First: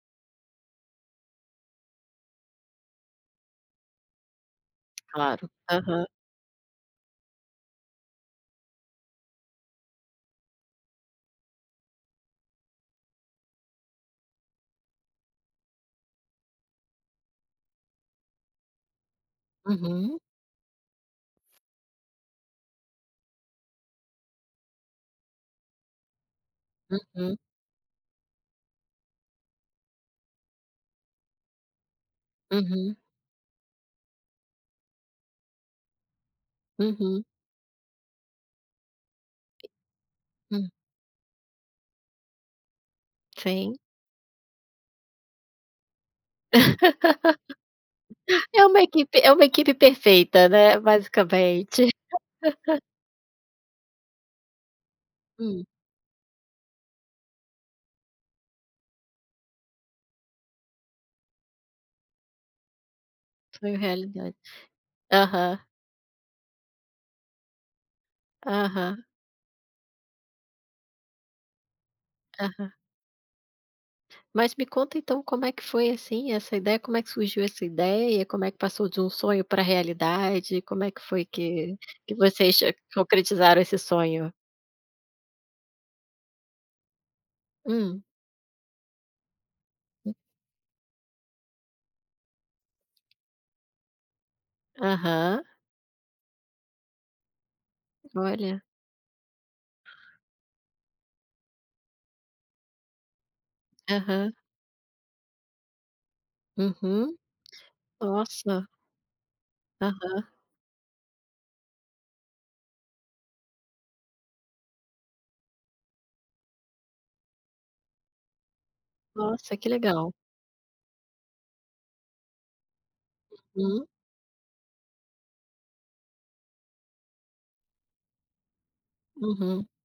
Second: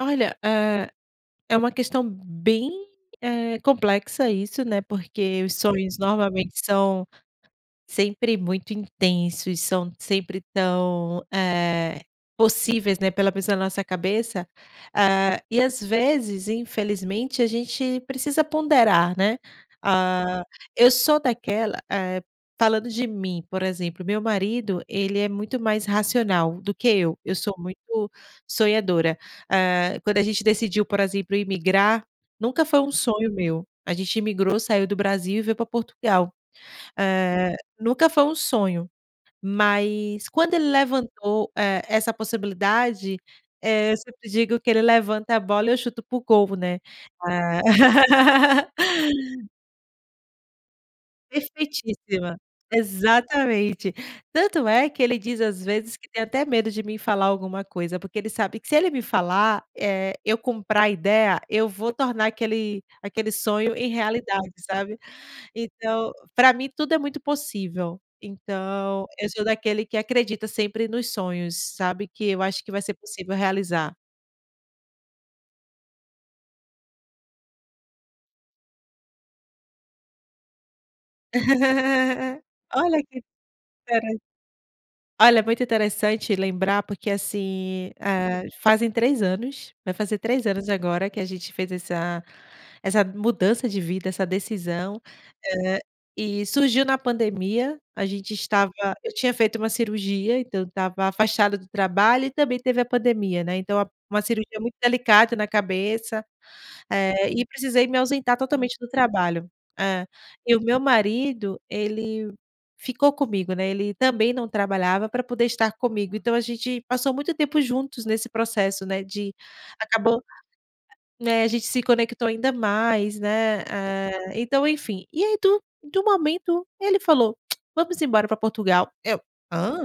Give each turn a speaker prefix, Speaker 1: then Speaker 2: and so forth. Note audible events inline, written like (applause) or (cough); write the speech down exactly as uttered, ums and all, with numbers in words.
Speaker 1: Olha, hã, é uma questão bem, eh, complexa isso, né, porque
Speaker 2: Claro,
Speaker 1: os sonhos,
Speaker 2: aham.
Speaker 1: normalmente, são sempre muito intensos, são sempre tão, eh, possíveis, né, pela pessoa, na nossa cabeça, hã, e às vezes, infelizmente, a gente precisa ponderar, né.
Speaker 2: Uhum.
Speaker 1: Hã, eu sou daquela, eh, falando de mim, por exemplo, meu marido, ele é muito mais racional do que eu, eu
Speaker 2: Uhum.
Speaker 1: sou muito sonhadora. Hã, quando a gente decidiu, por exemplo, imigrar, nunca foi um
Speaker 2: Uhum.
Speaker 1: sonho meu, a gente imigrou, saiu do Brasil, e veio para Portugal.
Speaker 2: Uhum.
Speaker 1: Hã, nunca foi um sonho, mas quando ele
Speaker 2: Hum.
Speaker 1: levantou, eh, essa possibilidade,
Speaker 2: Sim.
Speaker 1: eh, eu sempre digo que ele levanta a bola e eu chuto para o gol, né. Ah
Speaker 2: (laughs) É
Speaker 1: (laughs)
Speaker 2: uma equipe é uma equipe perfeita, né, basicamente.
Speaker 1: Perfeitíssima,
Speaker 2: (laughs)
Speaker 1: exatamente. Tanto é que ele diz, às
Speaker 2: Hum.
Speaker 1: vezes, que tem até medo de mim falar alguma coisa, porque ele sabe que se ele me falar, eh, eu comprar a ideia, eu vou tornar aquele aquele sonho
Speaker 2: Sonho em
Speaker 1: em
Speaker 2: realidade.
Speaker 1: realidade, sabe.
Speaker 2: Aham.
Speaker 1: Então, para mim tudo é muito possível.
Speaker 2: Aham.
Speaker 1: Então, eu sou daquele que acredita sempre nos sonhos, sabe, que eu acho que
Speaker 2: Aham.
Speaker 1: vai ser possível realizar.
Speaker 2: Mas me conta então, como é que foi, assim, essa ideia, como é que surgiu essa ideia, como é que passou de um sonho para realidade, como é que foi que que
Speaker 1: (laughs)
Speaker 2: vocês
Speaker 1: Olha que
Speaker 2: concretizaram esse
Speaker 1: interes
Speaker 2: sonho?
Speaker 1: Olha, muito interessante lembrar, porque assim,
Speaker 2: Hum.
Speaker 1: hã, fazem três anos, vai fazer três anos agora, que a gente fez essa essa mudança de vida, essa decisão,
Speaker 2: Aham.
Speaker 1: hã, e surgiu na pandemia, a gente
Speaker 2: Olha.
Speaker 1: estava eu tinha feito uma cirurgia, então eu estava afastada do trabalho, e também teve a pandemia, né, então a uma
Speaker 2: Aham.
Speaker 1: cirurgia muito delicada na cabeça,
Speaker 2: Uhum.
Speaker 1: eh, e precisei me ausentar
Speaker 2: Nossa.
Speaker 1: totalmente do trabalho. É.
Speaker 2: Aham.
Speaker 1: E o meu marido, ele ficou comigo, né, ele também não trabalhava, para poder estar comigo, então a gente passou muito tempo juntos nesse processo, né, de
Speaker 2: Nossa, que legal.
Speaker 1: acabou né, a gente se conectou ainda mais, né,
Speaker 2: Uhum.
Speaker 1: hã, então enfim, e aí do do momento, ele falou: (clicks tongue) "Vamos embora para Portugal", eu:
Speaker 2: Uhum.
Speaker 1: "Hã?".